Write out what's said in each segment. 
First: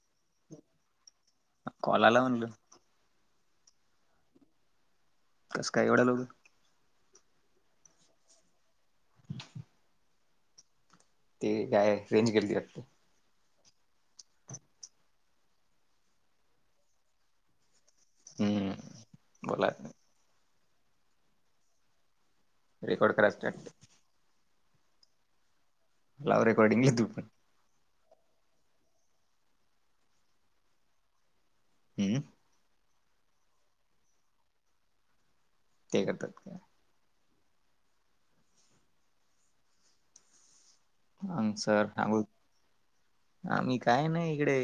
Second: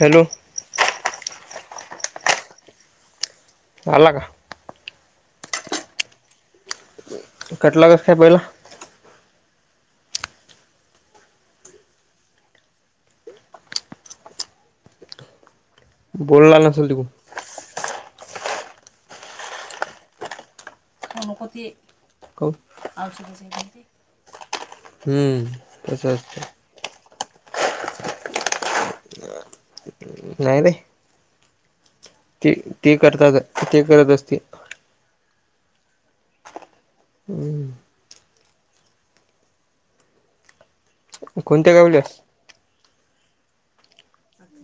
Hello call आला म्हणलं. झाला का? तसं काय एवढ्या लवकर? कटला [unintelligible] बरं. ते गाय रेंज गेली वाटतयं. बोलला नसल. [unintelligible] हम्म बोला. नको ते कव रेकॉर्ड करायच वाटतं औषधाचे हम्म. तसं लाव असतं रेकॉडिंगला तू पण. नाय रे. हम्म. ते ते करतात आहे, ते करत असतील. ते करतात. हम्म. आन कोणत्या सर गावल्यास अंगोळ आम्ही काय ना इकडे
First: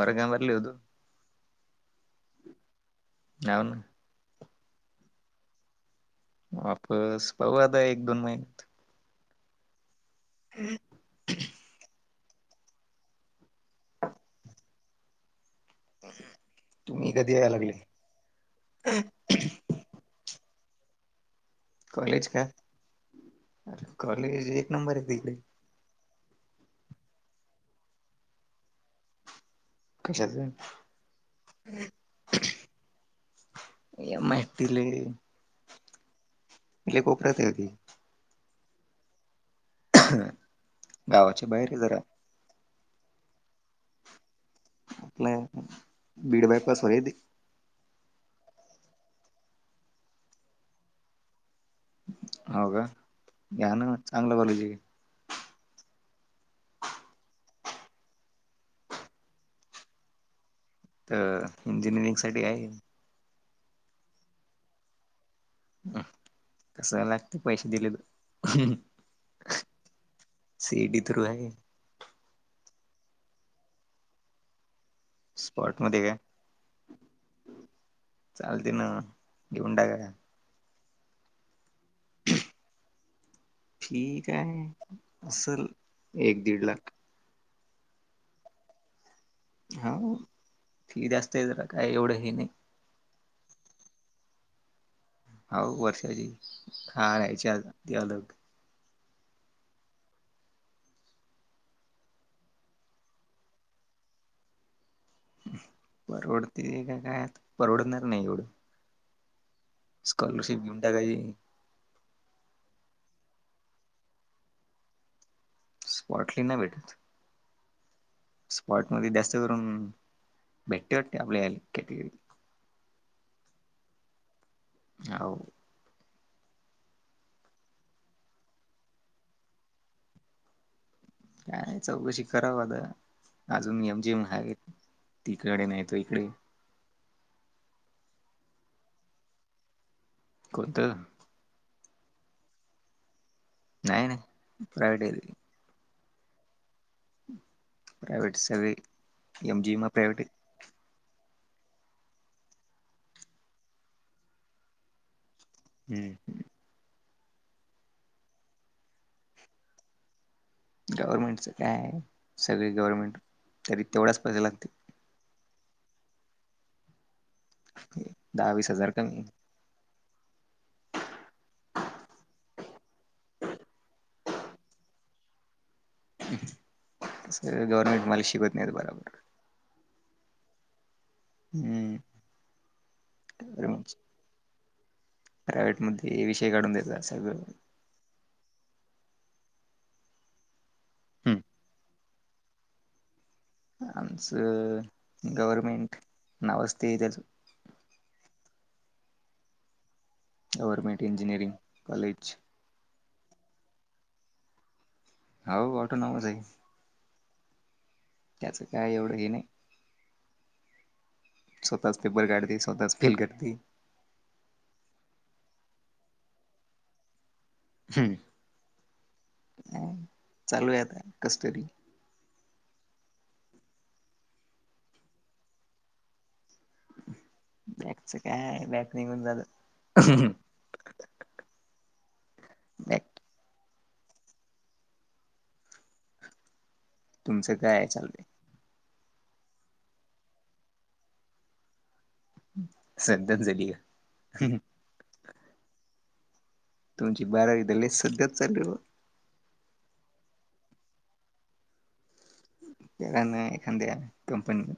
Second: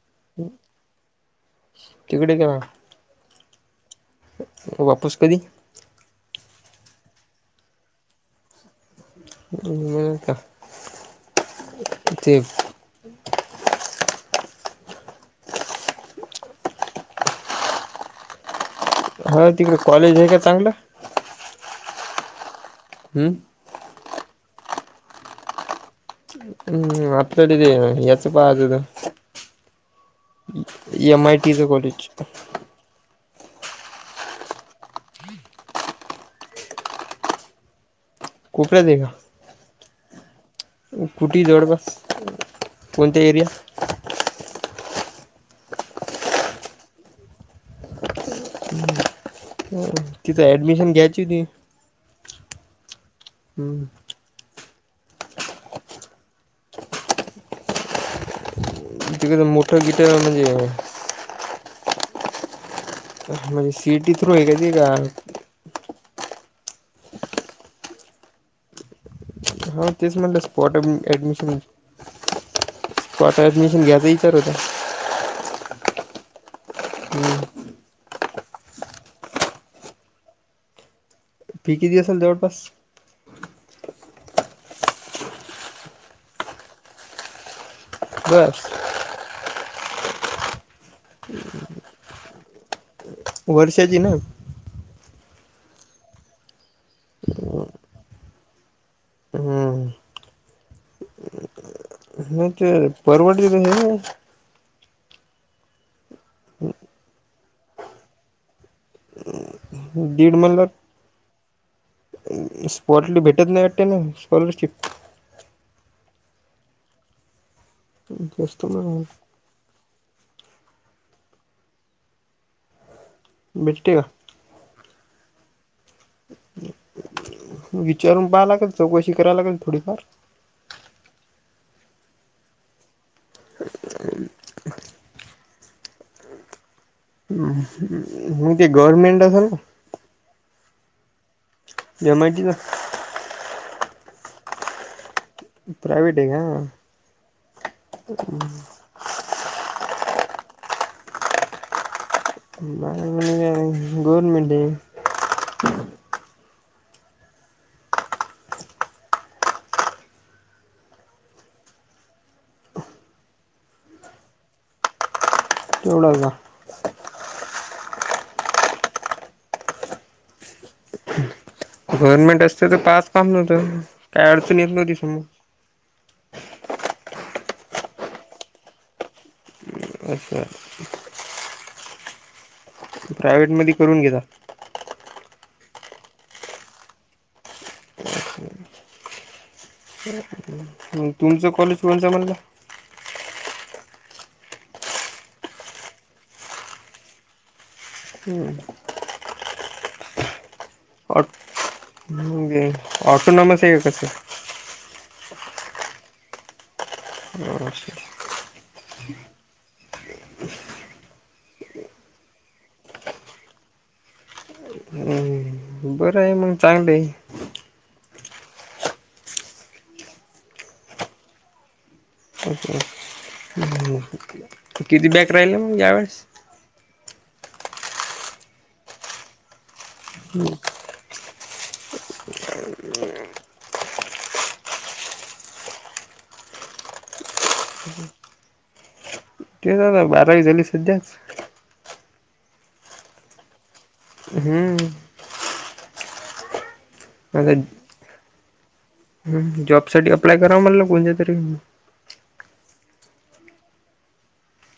औरंगाबादला होतो. तिकडे केव्हा? नावना वापस कधी? वापस पाहू आता एक-दोन महिन्यात. म का ह् ते तुम्ही कधी याय लागले? हा तिकडे कॉलेज आहे का चांगला? कॉलेज का? हम्म. अरे कॉलेज एक नंबर आहेत इकडे. हम्म आता तिथे येणार यायचा पाहात होतं. कशाला एम आय टी चा कॉलेज. एम आय टी लय कोपऱ्यात येते. कोपऱ्यात आहे का? ह कुटी जवळपास कोणत्या एरिया? नाय आता बीडबॅग पास. [unintelligible] तिथे ॲडमिशन घ्यायची होती? हाव का या ना चांगला कॉलेज आहे. ते कसं मोठं [unintelligible] म्हणजे हाय. तर इंजिअरिंगसाठी आहे? म्हणजे सि टी थ्रू आहे का ते का? कशा लागती पैशे दिलेत. हो तेच म्हटलं स्पॉटम थ्रू आहे ऍडमिशन स्पॉट ऍडमिशन घ्यायचं विचार होता. स्पॉट मध्ये काय? हम्म. चालते ना घेऊन टाका. पी के जी असल जवळपास? पी काय असल एक दीड लाख. बघ हा हो फी जास्त आहे जरा काय एवढं हे नाय. वर्षाजी ना. हाव वर्षाची खा राहायची आ ती अलग हम्म. हम्म ते परवडी. [unintelligible] परवडते का काय परवडणार नाही एवढं. दीड स्कॉलरशिप घेऊन टाकायची. स्पोर्टली भेटत नाही वाटतं म स्कॉलरशिप. स्पॉटली नाही भेटत जास्त स्पॉट मग मध्ये जास् त करून भेटते वाटतं आपल्याली कॅटेगरी. भेटते का? हाव. विचारून पाहा लागेल चौकशी करा लागेल थोडीफार. काय चौकशी कराव आता अजून एम जी महाग आहेत. तिकडे नाही तो इकडे. असं हम्म ते गव्हर्नमेंट असल ना. कोणतं एम आय टी चा नाय-नाय प्रायव्हेट आहे ते. प्रायव्हेट आहे का? प्रायव्हेटस सगळे एम जी म प्रायव्हेट आहे. मला [unintelligible] गवर्नमेंट आहे. हम्म. गव्हर्नमेंटचा काय आहे सगळे गव्हर्नमेंट तरी तेवढाच पैशे लागते. तेवढा का? दहा-वीस हजार कमी. गव्हर्नमेंट असते तर पास काम नव्हतं काय अडचणी येत नव्हती समोर. तसं गव्हर्नमेंट मला शिकवत नाहीत बरोबर. अच्छा हम्म. प्रायव्हेट मध्ये करून घे जा. प्रायव्हेटमध्ये विषय काढून देतात सगळं. मंग तुमचं कॉलेज कोणचा म्हणलं? आमचं गवर्नमेंट नावचं ते त्याचा. हम्म. Government engineering college. [unintelligible] ऑटोनामस आहे कसं? हाऊ ऑटोनोमस आहे. अच्छा त्याचं काय एवढं हे नाही. स्वतःच पेपर, काढते स्वतःच फेल करते. हम्म बरं आहे मग चांगलं आहे. हम्म, चालू आहे आता कसं तरी. ओके. [unintelligible] किती बॅट राहिले मग यावेेळेस? बॅकचा काय बॅक निघून झालं. बॅक तुमचं काय चालु हाय? ते जरा बारावी झाली सध्याच सध्याच झालीया. हम्म. तुमची बारावी तर लय सध्यात चाल्ली हो. हम्म जॉब साठी अप्लाय करा म्हणलं कोणच्या तरी. [unintelligible] ना एखाद्या कंपनी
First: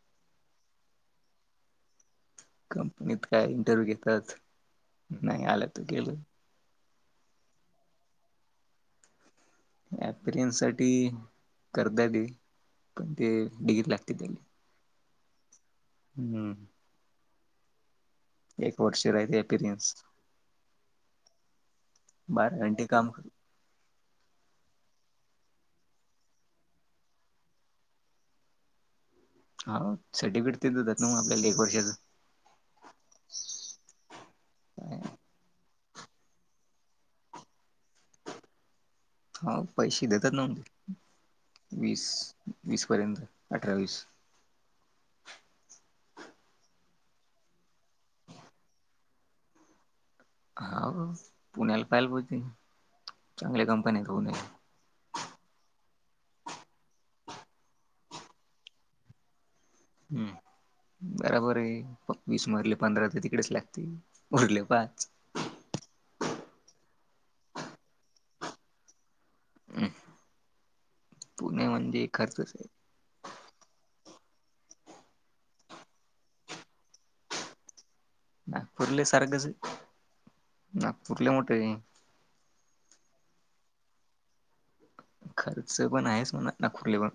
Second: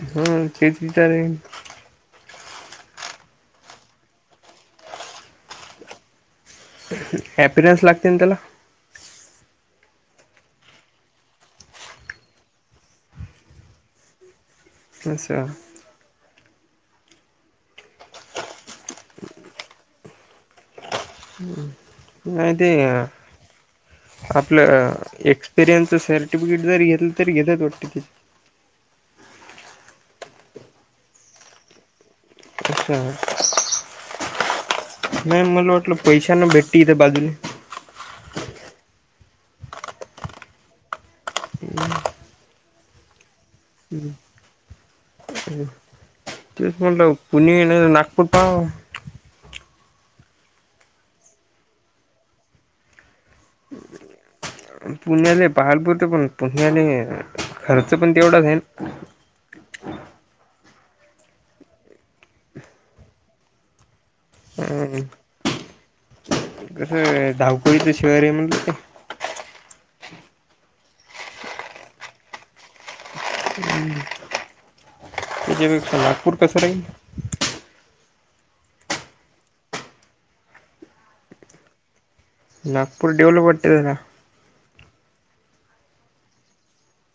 हम्म तेच विचार आहे. कंपनीत काय इंटरव्यू घेतात, ‌ नाही आला तर गेलं. ॲपिरन्स लागते ना त्याला. ऍपिरियन्ससाठी करदा डे कारण ते डिग्री लागती तेले. अच्छा. हम्म. एक वर्ष राहिले अपिरियन्स. हम्म नाही बारा ते घंटे काम आपलं एक्सपिरियन्सच सर्टिफिकेट जरी घेतलं तरी घेतायत वाटतं ते. हा सर्टिफिकेट ते देतायेत ना मग आपल्याला एक वर्षाचं. ‌ [unintelligible] नाही मला वाटलं पैसान भेटीती इथे बाजूले. आहो पैसे देतात नव्ह ते. वीस वीस पर्यंत अठरा वीस. हम्म. तेच म्हणलं पुणे नाहीतर नागपूर पाहू. हा पुण्याला पाहिलं बोलतोय, चांगल्या कंपनी आहेत पुण्याला. पुण्याले पाहिल बोलतोय, पण पुण्याला खर्च पण तेवढाच आहे ना. हम्म बराबर आहे. वीस मधले पंधरा तर तिकडेच लागतील. उरले हम्म पाच कसं धावपळीच शहर आहे म्हणलं ते. हम्म पुणे म्हणजे खर्चच आहे. हम्म तेज्यापेक्षा नागपूर कस राहिल? नागपूरला हि सारखच आहे नागपूर लय मोठं हंय. नागपूर डेवलप वाटते जरा. खर्च पण आहेच म्हणा नागपुरेले पण.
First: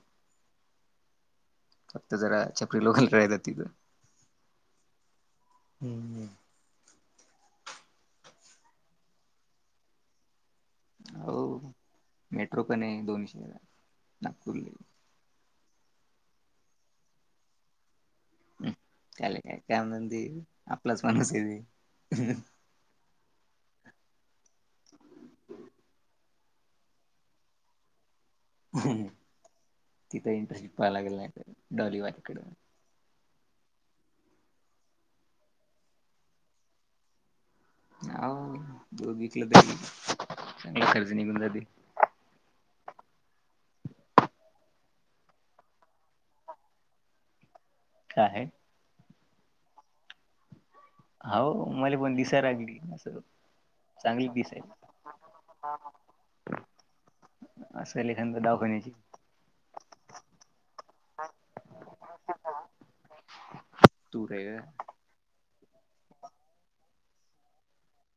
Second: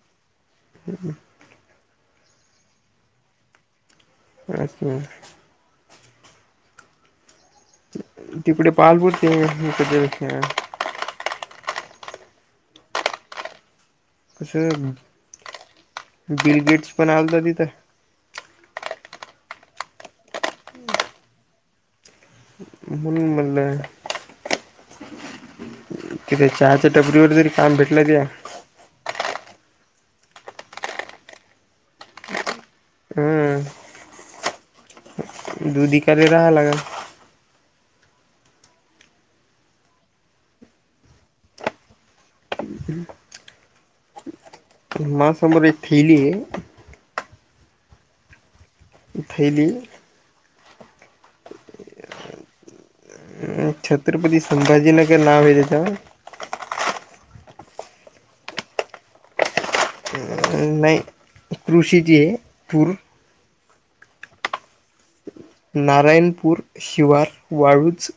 हम्म. फक्त जरा छपरी लोक राहतात तिकडं. असणार. हम्म. तिकडे पालपुरते [unintelligible] हो मेट्रो पण आहे दोन शहरात नागपूरला कसं बिल गेट्स पनण आलता तिथं. त्याला काय कामधंदे आपलाच माणुसं आहेे [unintelligible] म्हणून म्हणलं. तिथे चाहाच्या टपरीवर जरी काम भेटलं त्या तिथं इंटरव्ह्यू पहाय लागेल नाही तर डॉलीभाईंकड. हम्म. दूध ईकायले रहाय लागन‌. हो दूध विकलं तरी चांगला खर्च निघून जातील. माझ्या समोर ‌एक थैली हे काय आहे? थैली हाव मले पण दिसाय लागली. असं अं चांगली छत्रपती संभाजी नगर नाव हे तेचा. असंल एखानद्या दवाखान्याची. नाही कृषीची आहे पूर तू रेहर नारायणपूर शिवार वाळूज,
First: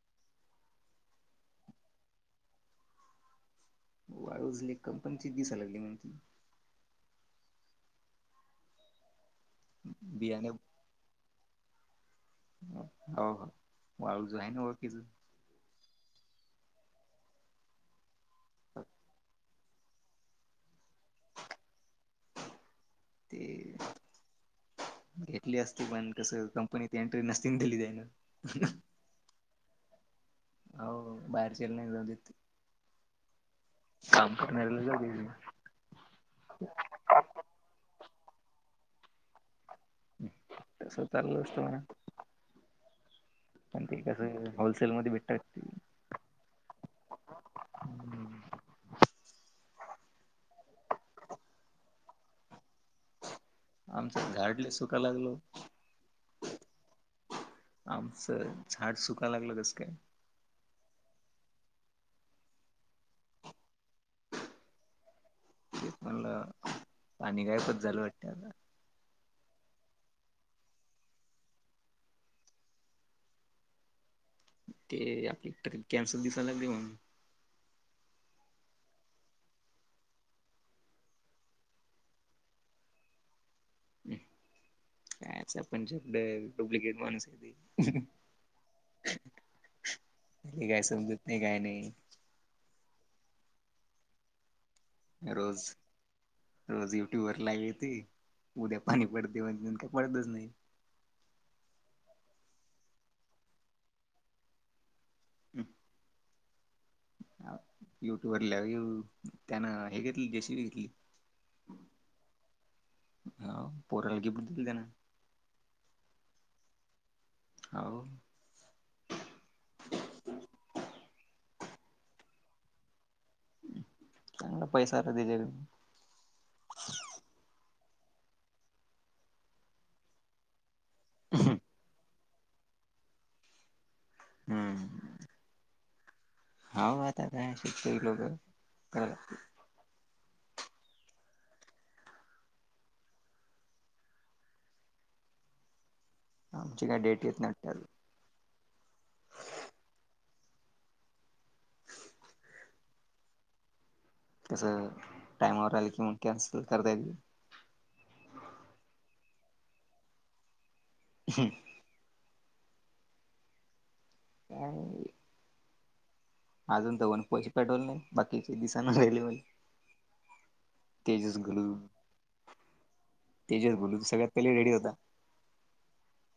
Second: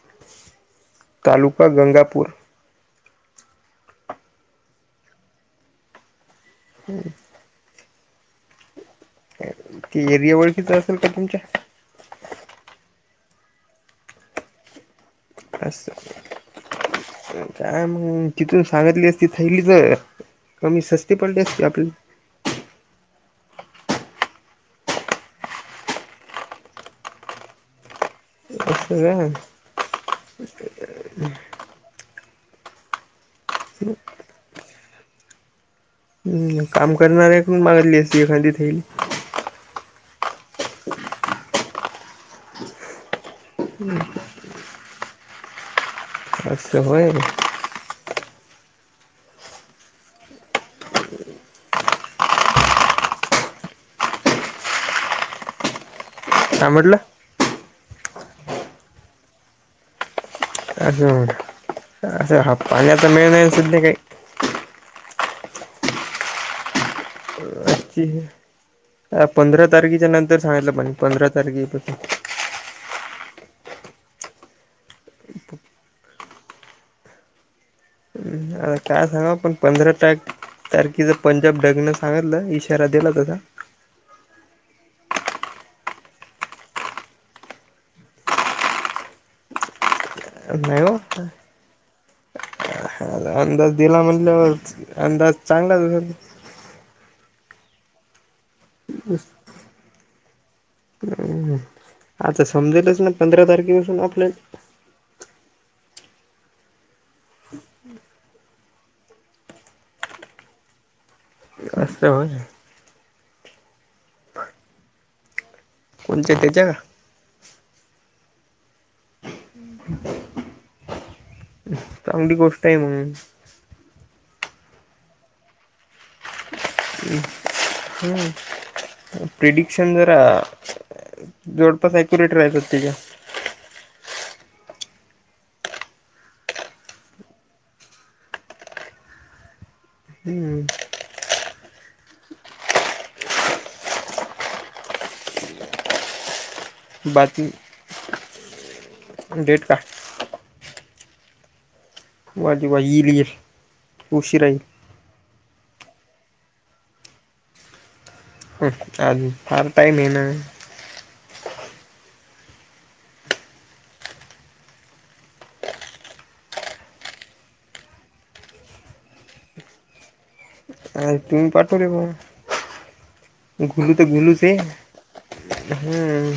तालुका गंगापूर. वाळूजले कंपनीची दिसाय लागली म्हण ती. हम्म. ती एरिया बियाणे ओळखीचं असेल का तुमच्या? ओ हो [unintelligible] ज आहे न ओळखीचा. असं काय मग तिथू सांगितली असती थैली जर. कमी सस्ती पडली असती आपली. ते घेतली असती पण, कसं कंपनीत एंट्री नसती दिली त्यान. [unintelligible] अहो बाहेरचेल नाही जाऊ देत ते. काम करणाऱ्याला जाऊ [unintelligible] हम्म काम करणारे पण मागितली अस एखादी थैली. हं तसं चाललं असतं म्हणा. [inaudible] पण ते कसं होलसेलमध्ये भेटतात ती. असं होय? आमचं झाड लई सुकाय लागल हो. काय म्हटलं? आमचं झाड सुकाय लागल कसं काय? असं हो. असं हा पाण्याच्या मेळ नाही सध्या काही. तेच म्हणलं पाणी गायपच झालं आजची वाटते आता. पंधरा तारखेच्या नंतर सांगितलं म्हणे पंधरा तारखेपासून ते आपली ट्रीप कॅन्सल दिसाय लागली म्हणून. आता काय सांगाव पण पंधरा तारी तारखीचा पंजाब डकनं सांगितलं इशारा दिला तसा. कायचा पंजाब डक ड्यूप्लिकेट माणूस हाय ते. नाही हेकाय हो समजत नाही, काय नाही अंदाज दिला म्हणल्यावर रोज रोजं युट्यूबवर लाईव्ह येते. उद्या पाणी पडते म्हणत पण काय पडतच नाही. [unintelligible] आता समजेलच ना पंधरा तारखेपासून आपल्या हं हाव युट्यूबवर लाईव्ह त्यानं हे घेतलं जशी घेतली. [unintelligible] हाव पोराला गिफ्ट दिली त्यानं. कोणच्या तेच्या का? हाव. हं. चांगली गोष्ट आहे मग. चांगला पैसा हाय आता त्याच्याकडं. हं प्रिडिक्शन जरा जोडपच ऍक्युरेट राहत तेच्या. हम्म. हाव आता काय शेतकरी लोक करा हम्म. आमची काय डेट येत बाकी नाही डेट काय? ह [unintelligible] वाजी [unintelligible] लियस. कसं टाइमावर आलं की मग कॅन्सल करता येत ते. [unintelligible] पार्ट टाइम आहे ना. हम् [unintelligible] अजून दवन पैसे पाठवले नाय बाकीचे दिसेना राहिले. आणि तेजस तुम्ही गुलू पाठवले मग तेजस गुलू तर सगळ्यात गुलु पहिले सेम रेडी होता आहे. हम्म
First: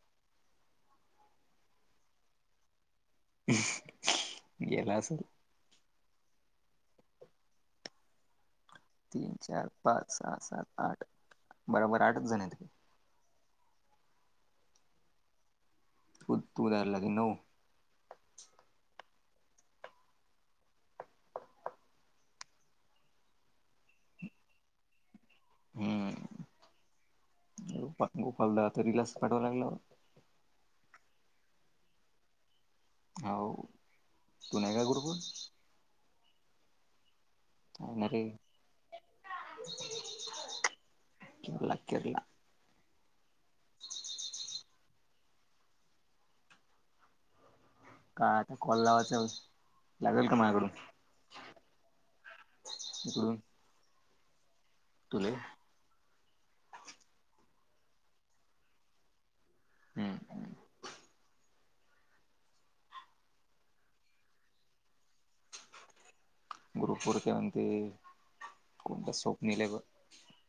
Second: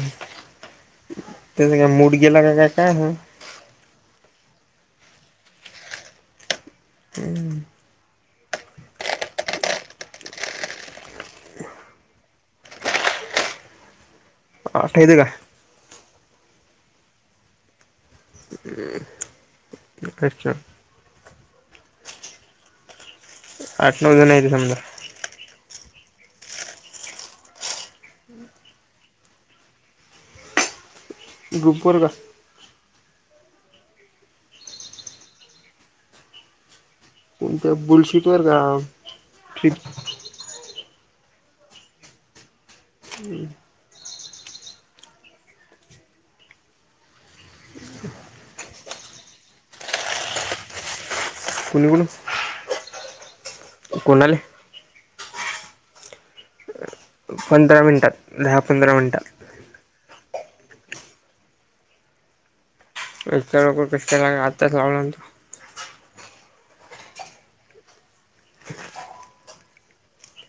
त्याचं का मुड गेलाय का काय माहित. गेला असेल. हम्म. तीन, चार, पांच, सहा, सात, आठ बराबर आठच जणे आहेत. आ ठेवले का? खूप दूर याव लागेन हो. हे एकच आठ, नऊ जण यायचे समजा. हम्म गोपा गोपालदा तर रिलास पाठव लागला हो. गुपूरगस हाव तू नाही का ग्रुपवर? कोणत्या काय ना रे बुलशीत वर गावं पित केरला केरला. हम्म. काय आता कॉल लावाचा लागेल का माझ्याकडून? कुल्ली बोलचं इकडून कोण आले? तुला ही पंधरा मिनटात दहा पंधरा मिनटात. हम्म. इतळ्या लोकं कष्ट करायला आताच लावला मी. ग्रूपवरती आणते कोणता स्वप्नील आहे बघ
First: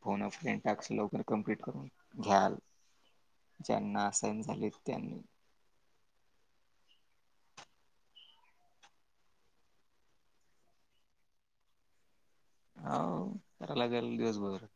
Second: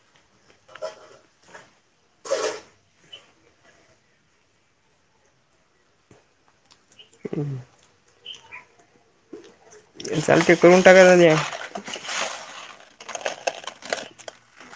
फोन अ फ्रेंड टाक्स लवकर कमप्लीट करून घ्याल ज्यांना असाईन झाली त्यांनी. हम् ते चालते करून टाका उदया. हाव करायला लागेल दिवसभर.